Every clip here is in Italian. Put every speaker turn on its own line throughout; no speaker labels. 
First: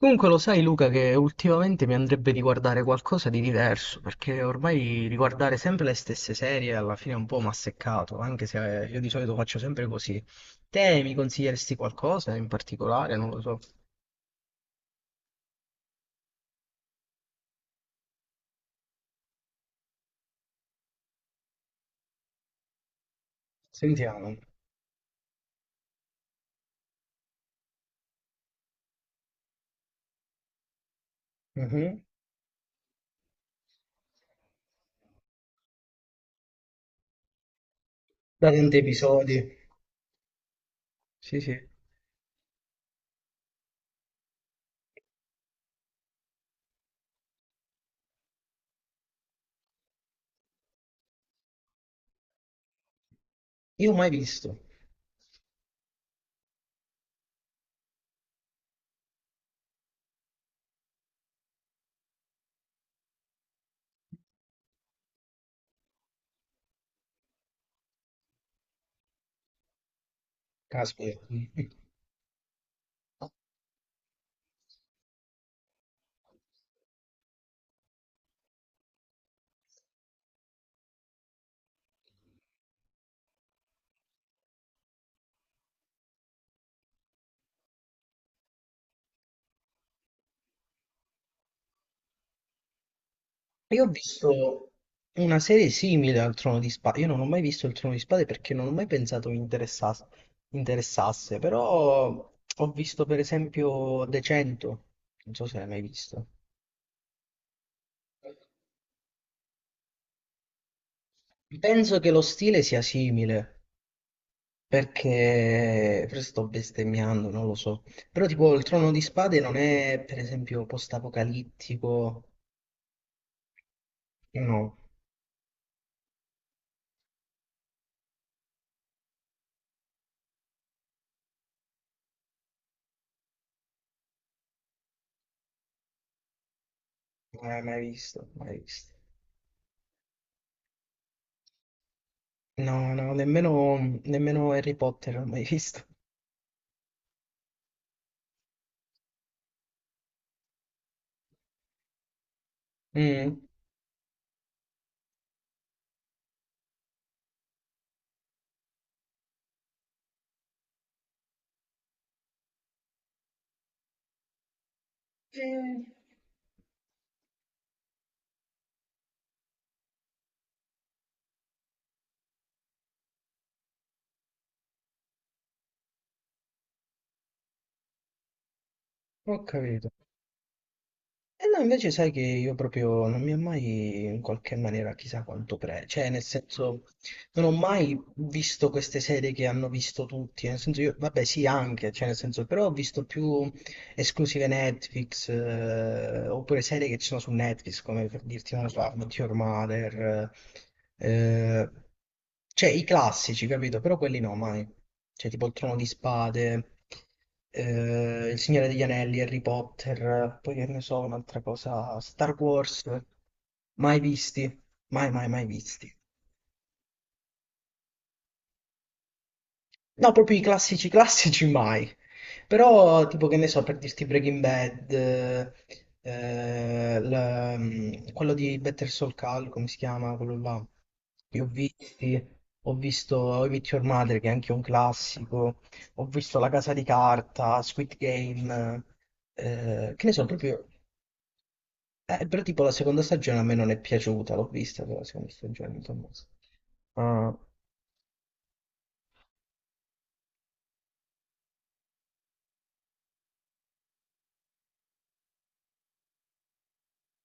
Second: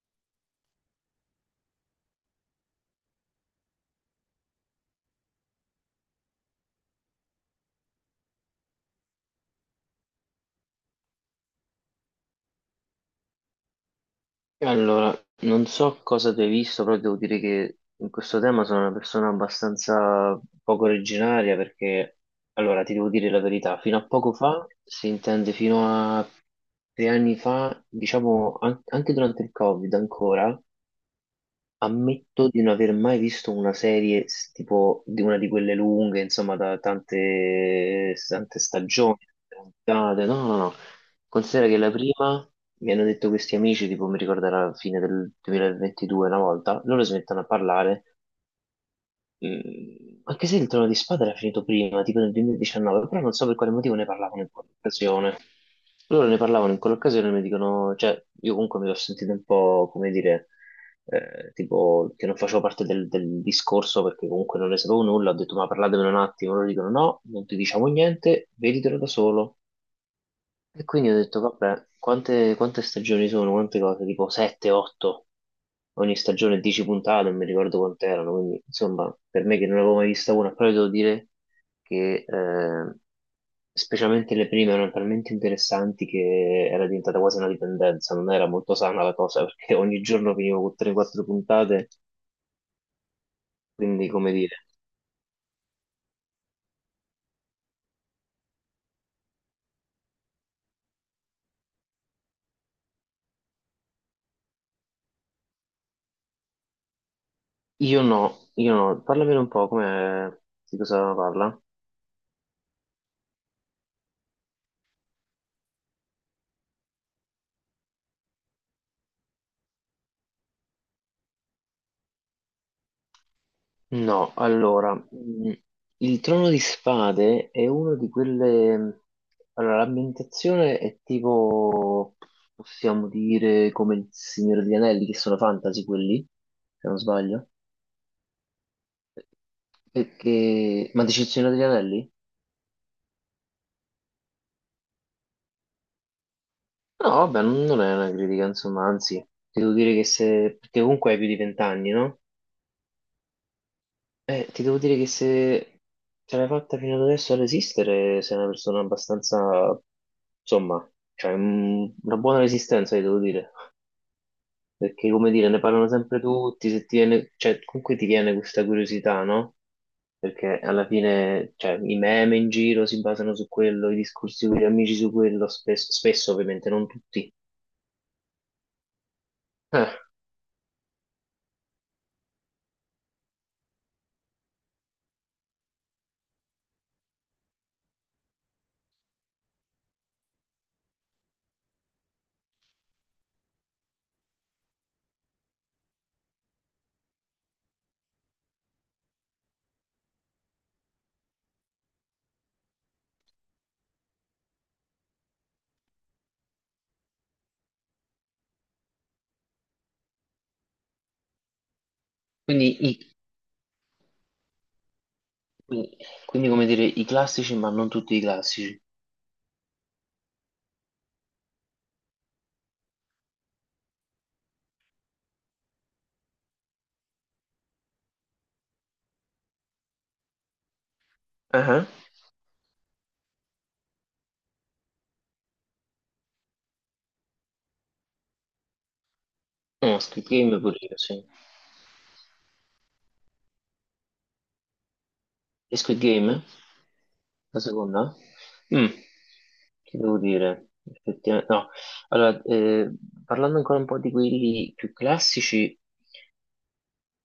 Comunque lo sai, Luca, che ultimamente mi andrebbe di guardare qualcosa di diverso, perché ormai riguardare sempre le stesse serie alla fine è un po' mi ha seccato, anche se io di solito faccio sempre così. Te mi consiglieresti qualcosa in particolare? Non lo so.
Allora, non so cosa tu hai visto, però devo dire che in questo tema sono una persona abbastanza poco originaria perché, allora, ti devo dire la verità, fino a poco
Sentiamo.
fa, si intende fino a tre anni fa, diciamo anche durante il Covid ancora,
Mhm.
ammetto di non aver mai visto una serie tipo di una di quelle lunghe, insomma, da tante,
Da
tante
tanti
stagioni,
episodi.
puntate. No, no, no.
Sì, sì.
Considera che la prima mi hanno detto questi amici, tipo mi ricordo alla fine del 2022 una volta, loro smettono a parlare. Mm, anche se il Trono di Spada era finito prima, tipo nel 2019, però non so per quale
Io ho
motivo ne
mai
parlavano in
visto.
quell'occasione. Loro ne parlavano in quell'occasione e mi dicono, cioè, io comunque mi l'ho sentito un po', come dire, tipo, che non facevo parte del discorso perché comunque non ne sapevo nulla, ho detto, ma parlatemene un attimo, loro dicono, no, non ti diciamo niente, veditelo da solo. E quindi ho
Caspita.
detto, vabbè, quante, quante stagioni sono? Quante cose? Tipo 7, 8, ogni stagione 10 puntate, non mi ricordo quante erano, quindi insomma, per me che non avevo mai vista una, però devo dire che specialmente le prime erano talmente interessanti che era diventata quasi una dipendenza, non era molto sana la cosa, perché ogni giorno finivo con 3-4 puntate,
Io ho
quindi
visto
come dire,
una serie simile al Trono di Spade. Io non ho mai visto il Trono di Spade perché non ho mai pensato mi interessasse, però ho visto per esempio The 100, non so se l'hai mai visto.
io no, parlamene un po', come, di cosa parla?
Penso che lo stile sia simile, perché forse sto bestemmiando, non lo so. Però tipo il Trono di Spade non è per esempio post-apocalittico.
No,
No,
allora, il Trono di Spade è uno di quelle... Allora, l'ambientazione è tipo, possiamo dire, come il Signore degli Anelli, che sono fantasy quelli, se non
non
sbaglio.
l'hai mai visto, mai visto.
Perché... Ma dici il Signore degli Anelli?
No, no, nemmeno Harry Potter l'ho mai visto.
No, vabbè, non è una critica, insomma, anzi, devo dire che se... Perché comunque hai più di vent'anni, no?
Mm.
Ti devo dire che se ce l'hai fatta fino ad adesso a resistere, sei una persona abbastanza, insomma, cioè, una buona resistenza, ti devo dire. Perché, come dire, ne
Eh,
parlano sempre tutti, se ti viene, cioè, comunque ti viene questa curiosità, no? Perché alla fine, cioè, i meme in giro si basano su quello, i discorsi con gli amici su quello, spesso, spesso ovviamente, non tutti.
ho capito.
Eh,
E no, invece sai che io proprio non mi ha mai in qualche maniera chissà quanto pre... Cioè, nel senso, non ho mai visto queste serie che hanno visto tutti. Nel senso, io, vabbè, sì, anche, cioè, nel senso, però ho visto più esclusive Netflix, oppure serie che ci sono su Netflix, come per dirti, non lo so, How I Met Your Mother, eh, cioè i classici, capito? Però quelli no, mai. Cioè tipo Il Trono di Spade, Il Signore degli Anelli, Harry Potter, poi che ne so, un'altra cosa, Star
quindi,
Wars,
i-
mai visti, mai visti.
quindi, come dire, i classici, ma non tutti i classici.
No, proprio i classici classici mai. Però, tipo, che ne so, per dirti Breaking Bad, quello di Better Soul Call, come si chiama, quello là. Li ho
Ah, ah.
visti, ho visto How I Met Your Mother, che è anche un classico, ho visto La Casa di Carta, Squid Game,
No,
che ne so,
Squid Game
proprio...
pure io, sì.
però tipo la seconda stagione a me non è piaciuta, l'ho vista però la seconda stagione,
E Squid
insomma.
Game?
Ah,
La seconda? Mm, che devo dire? Effettivamente, no. Allora, parlando ancora un po' di quelli più classici,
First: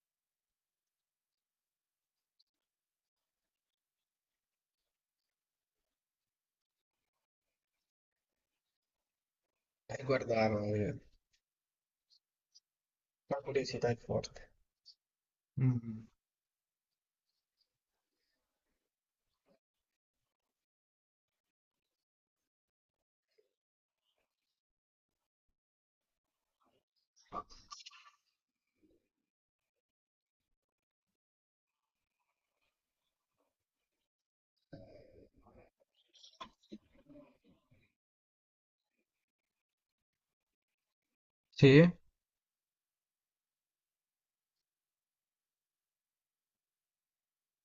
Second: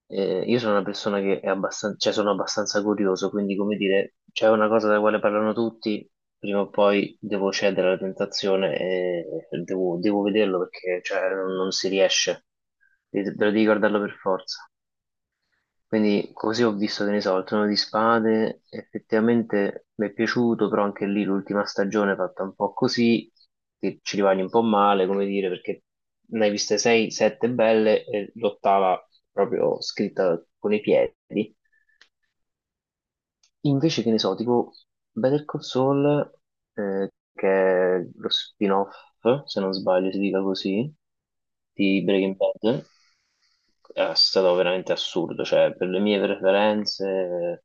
io sono una persona che è abbastanza, cioè sono abbastanza curioso, quindi come dire, c'è una cosa della quale parlano tutti, prima o poi devo cedere alla tentazione e devo,
e
devo
guardavo,
vederlo perché cioè, non si riesce,
la
devo di
curiosità è
guardarlo per
forte.
forza. Quindi così ho visto, che ne so, il Trono di Spade, effettivamente mi è piaciuto, però anche lì l'ultima stagione è fatta un po' così, che ci rimani un po' male, come dire, perché ne hai viste 6, 7 belle e l'ottava proprio scritta con i piedi. Invece che ne so, tipo Better Call Saul, che è lo spin-off, se non sbaglio si dica così,
Sì.
di Breaking Bad, è stato veramente assurdo, cioè per le mie preferenze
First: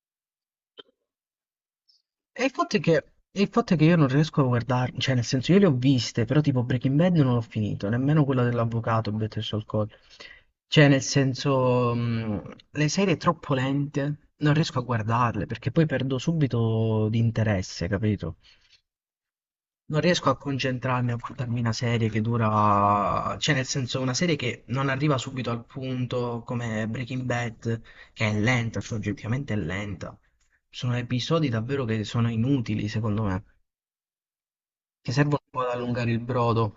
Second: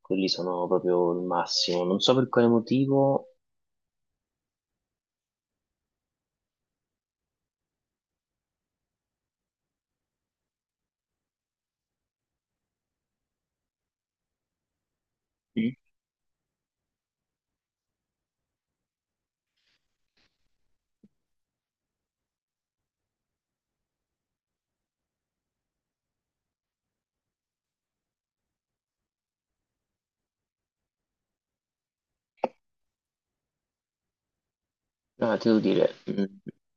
quelli sono proprio il massimo. Non so per
E
quale
il fatto è che,
motivo.
e il fatto è che io non riesco a guardarmi, cioè nel senso io le ho viste, però tipo Breaking Bad non l'ho finito, nemmeno quella dell'avvocato Better Saul Saul. Cioè nel senso le serie troppo lente, non riesco a guardarle perché
Mm.
poi perdo subito di interesse, capito? Non riesco a concentrarmi a guardarmi una serie che dura, cioè nel senso una serie che non arriva subito al punto come Breaking Bad, che è lenta, cioè oggettivamente è lenta. Sono episodi davvero che sono inutili, secondo me, che
Ah,
servono
ti
un po'
devo
ad
dire,
allungare il brodo.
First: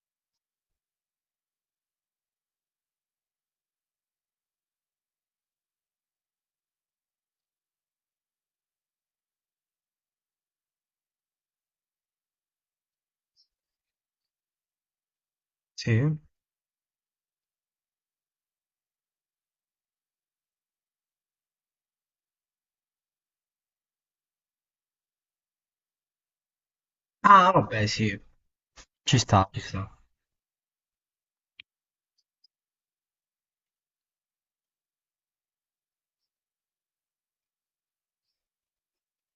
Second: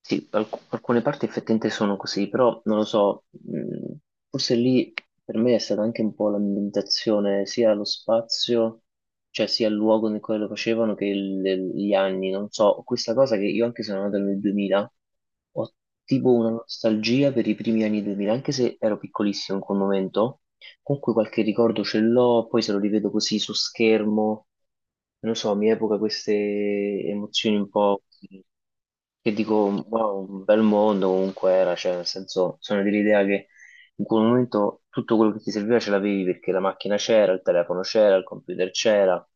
sì, alcune parti effettivamente sono così, però non lo so, forse lì per me è stata anche un po' l'ambientazione, sia lo spazio, cioè sia il luogo nel quale lo facevano che gli anni, non so, questa cosa che io anche se sono nato nel 2000, ho
Sì.
tipo una nostalgia per i primi anni 2000, anche se ero piccolissimo in quel momento. Comunque qualche ricordo ce l'ho, poi se lo rivedo così su schermo, non lo so, mi evoca queste
Ah,
emozioni un
vabbè,
po'
sì,
così,
ci
che
sta, ci
dico,
sta.
wow, un bel mondo comunque era, cioè nel senso, sono dell'idea che in quel momento tutto quello che ti serviva ce l'avevi perché la macchina c'era, il telefono c'era, il computer c'era,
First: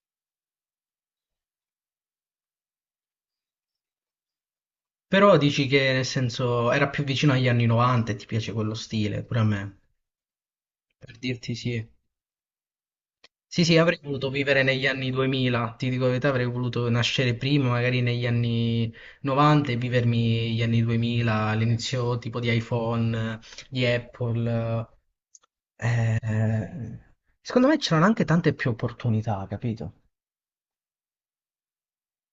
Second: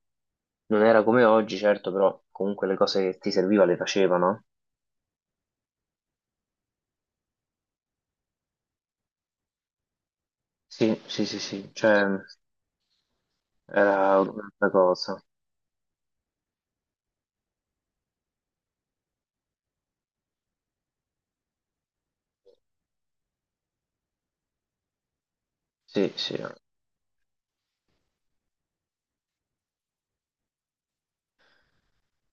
non era come oggi, certo, però comunque le cose che ti serviva le facevano.
Però dici che nel senso era più vicino agli anni 90 e ti piace quello stile, pure a me.
Sì,
Per
sì, sì,
dirti
sì,
sì.
cioè
Sì, sì, avrei
era
voluto vivere
un'altra
negli anni
cosa.
2000, ti dico la verità, avrei voluto nascere prima, magari negli anni 90 e vivermi gli anni 2000, l'inizio tipo di iPhone, di Apple.
Sì, sì.
Eh, secondo me c'erano anche tante più opportunità, capito?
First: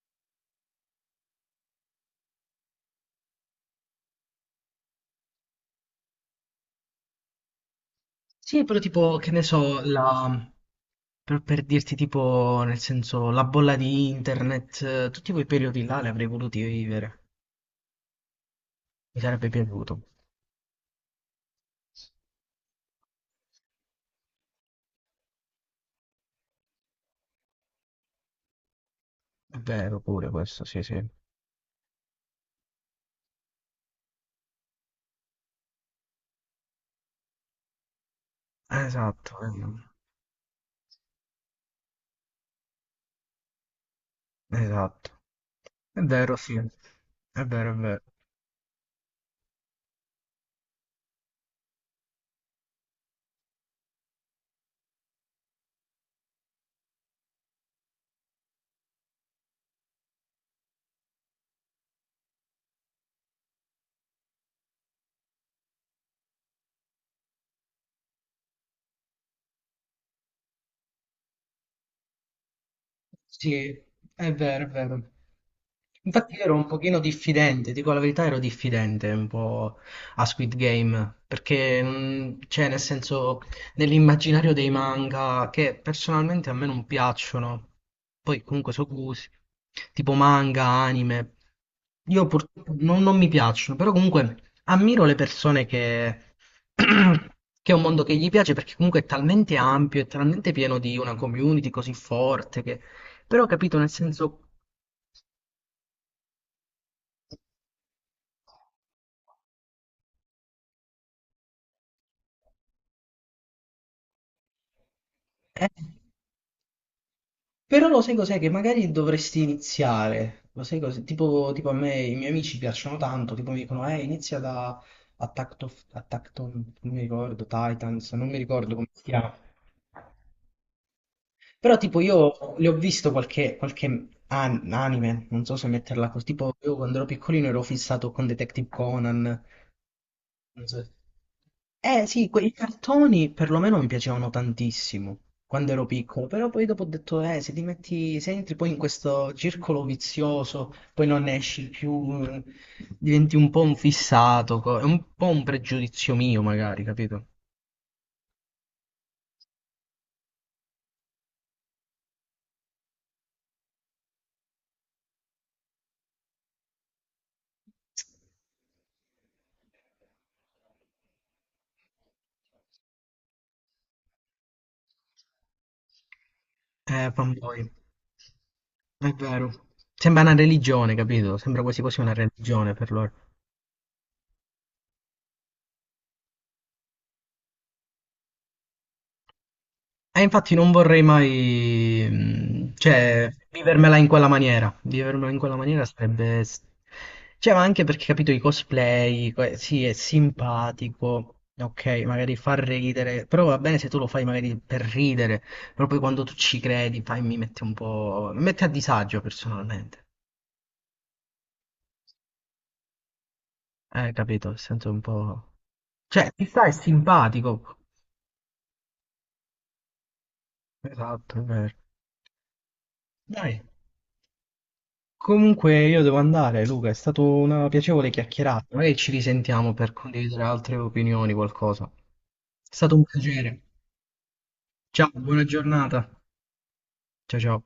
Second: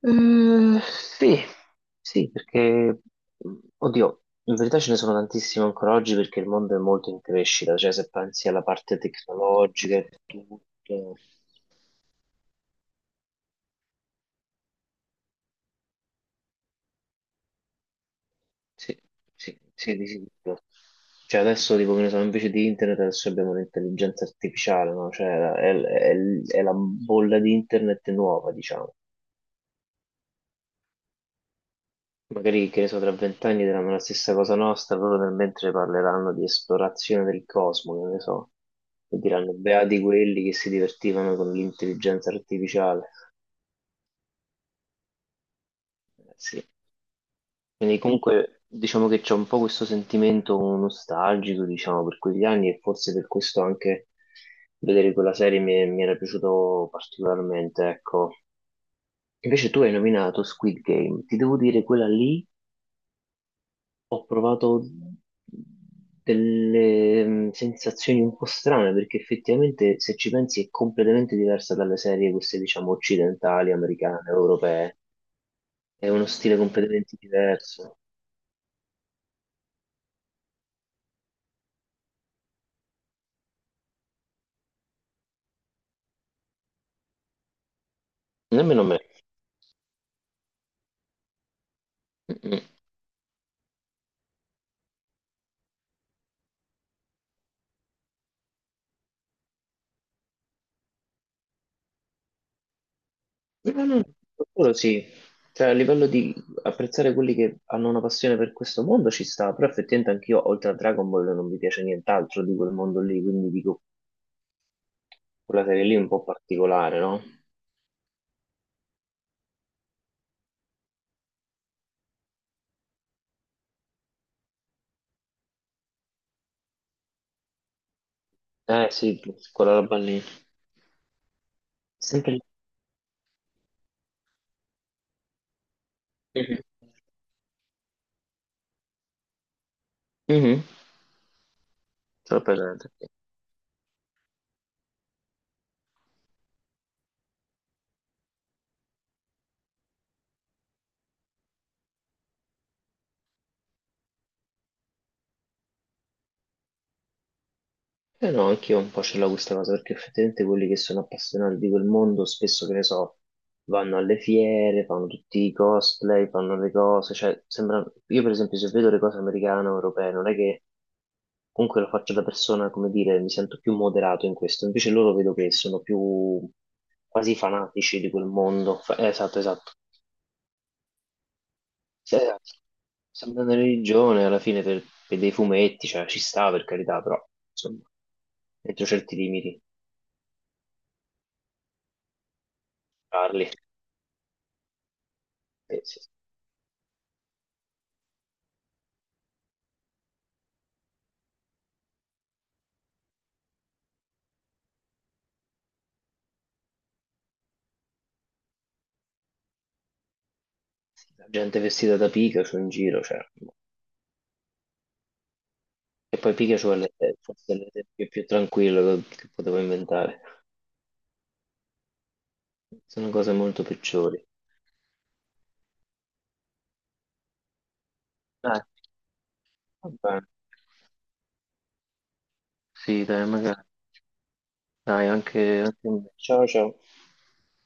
Sì, sì, perché, mh, oddio, in verità ce ne sono tantissime ancora oggi perché il mondo è molto in crescita, cioè se pensi alla
Sì, però
parte
tipo, che ne so,
tecnologica e
la...
tutto,
Per dirti tipo, nel senso, la bolla di internet, tutti quei periodi là li avrei voluti vivere,
sì,
mi sarebbe
sì, sì,
piaciuto.
di sicuro. Cioè adesso, tipo, che ne so, invece di internet adesso abbiamo l'intelligenza artificiale, no? È la bolla di internet nuova, diciamo.
È vero pure questo, sì, sì.
Magari, che ne so, tra vent'anni diranno la stessa cosa nostra, loro nel mentre parleranno di esplorazione del cosmo, che ne so, e
Esatto,
diranno beati quelli che si divertivano con l'intelligenza artificiale.
esatto. È vero, sì.
Sì.
È vero, è
Quindi
vero.
comunque diciamo che c'è un po' questo sentimento nostalgico, diciamo, per quegli anni e forse per questo anche vedere quella serie mi era piaciuto particolarmente, ecco. Invece tu hai nominato Squid Game, ti devo dire quella lì ho provato delle sensazioni un po' strane perché effettivamente se ci pensi è completamente diversa dalle serie queste diciamo
Sì,
occidentali, americane,
è vero, è
europee.
vero.
È uno
Infatti io ero
stile
un pochino
completamente
diffidente, dico
diverso.
la verità, ero diffidente un po' a Squid Game, perché cioè nel senso nell'immaginario dei manga che personalmente a me non piacciono, poi comunque
Nemmeno
so
me.
gusti, tipo manga, anime, io
Mm-mm.
purtroppo non mi piacciono, però comunque ammiro le persone che... che è un mondo che gli piace perché comunque è talmente ampio, è talmente pieno di una community così forte, però capito,
No,
nel
no,
senso...
quello sì. Cioè, a livello di apprezzare quelli che hanno una passione per questo mondo ci sta, però effettivamente anch'io, oltre a Dragon Ball, non mi piace nient'altro di quel mondo lì, quindi dico, quella
Eh,
serie lì è un po' particolare, no?
però lo sai cos'è? Che magari dovresti iniziare. Lo sai cos'è? Tipo a me i miei amici piacciono tanto, tipo mi dicono, inizia da Attack on- non mi ricordo, Titans, non mi ricordo come
Eh
si
sì,
chiama.
quella roba lì.
Però tipo
Sempre... lì.
io le ho visto qualche anime, non so se metterla così, tipo
Mhm.
io quando ero piccolino ero fissato con Detective Conan.
Mhm.
Non so se eh sì,
Ce l'ho
quei
presente.
cartoni perlomeno mi piacevano tantissimo quando ero piccolo, però poi dopo ho detto, se ti metti, se entri poi in questo circolo vizioso, poi non ne esci più, diventi un po' un fissato, è un po' un pregiudizio mio magari, capito?
Eh no, anch'io un po' ce l'ho questa cosa, perché effettivamente quelli che sono appassionati di quel mondo spesso, che ne so, vanno alle fiere, fanno tutti i cosplay, fanno le cose, cioè, sembra... Io per esempio se vedo le cose americane o europee, non è che comunque lo faccio da persona, come dire, mi sento più moderato in questo, invece loro vedo che sono più quasi
Fanboy,
fanatici di quel mondo.
è
Esatto,
vero.
esatto.
Sembra una religione, capito? Sembra quasi quasi una
Cioè,
religione per loro.
sembra una religione alla fine per dei fumetti, cioè ci sta per carità, però insomma, dentro certi limiti
E infatti non vorrei mai, cioè,
parli.
vivermela in quella maniera. Vivermela in quella maniera
Sì,
sarebbe... s- Cioè, ma anche perché, capito, i cosplay, que- sì, è simpatico, ok, magari fa ridere, però va bene se tu lo fai magari per ridere, però poi quando tu ci credi, fai, mi mette un po'... mi mette a disagio personalmente.
sì, la gente vestita da Pikachu in giro, cioè.
Capito, sento un po'...
E
Cioè,
poi
chissà,
Pikachu
è
forse è
simpatico.
l'esempio più tranquillo che potevo inventare.
Esatto, è vero.
Sono cose
Dai.
molto peggiori.
Comunque io devo andare, Luca, è stata una piacevole
Dai,
chiacchierata. Magari ci risentiamo
va
per
bene.
condividere altre opinioni, qualcosa. È stato un
Sì, dai,
piacere.
magari. Dai,
Ciao, buona
anche a
giornata.
me. Ciao, ciao.
Ciao, ciao.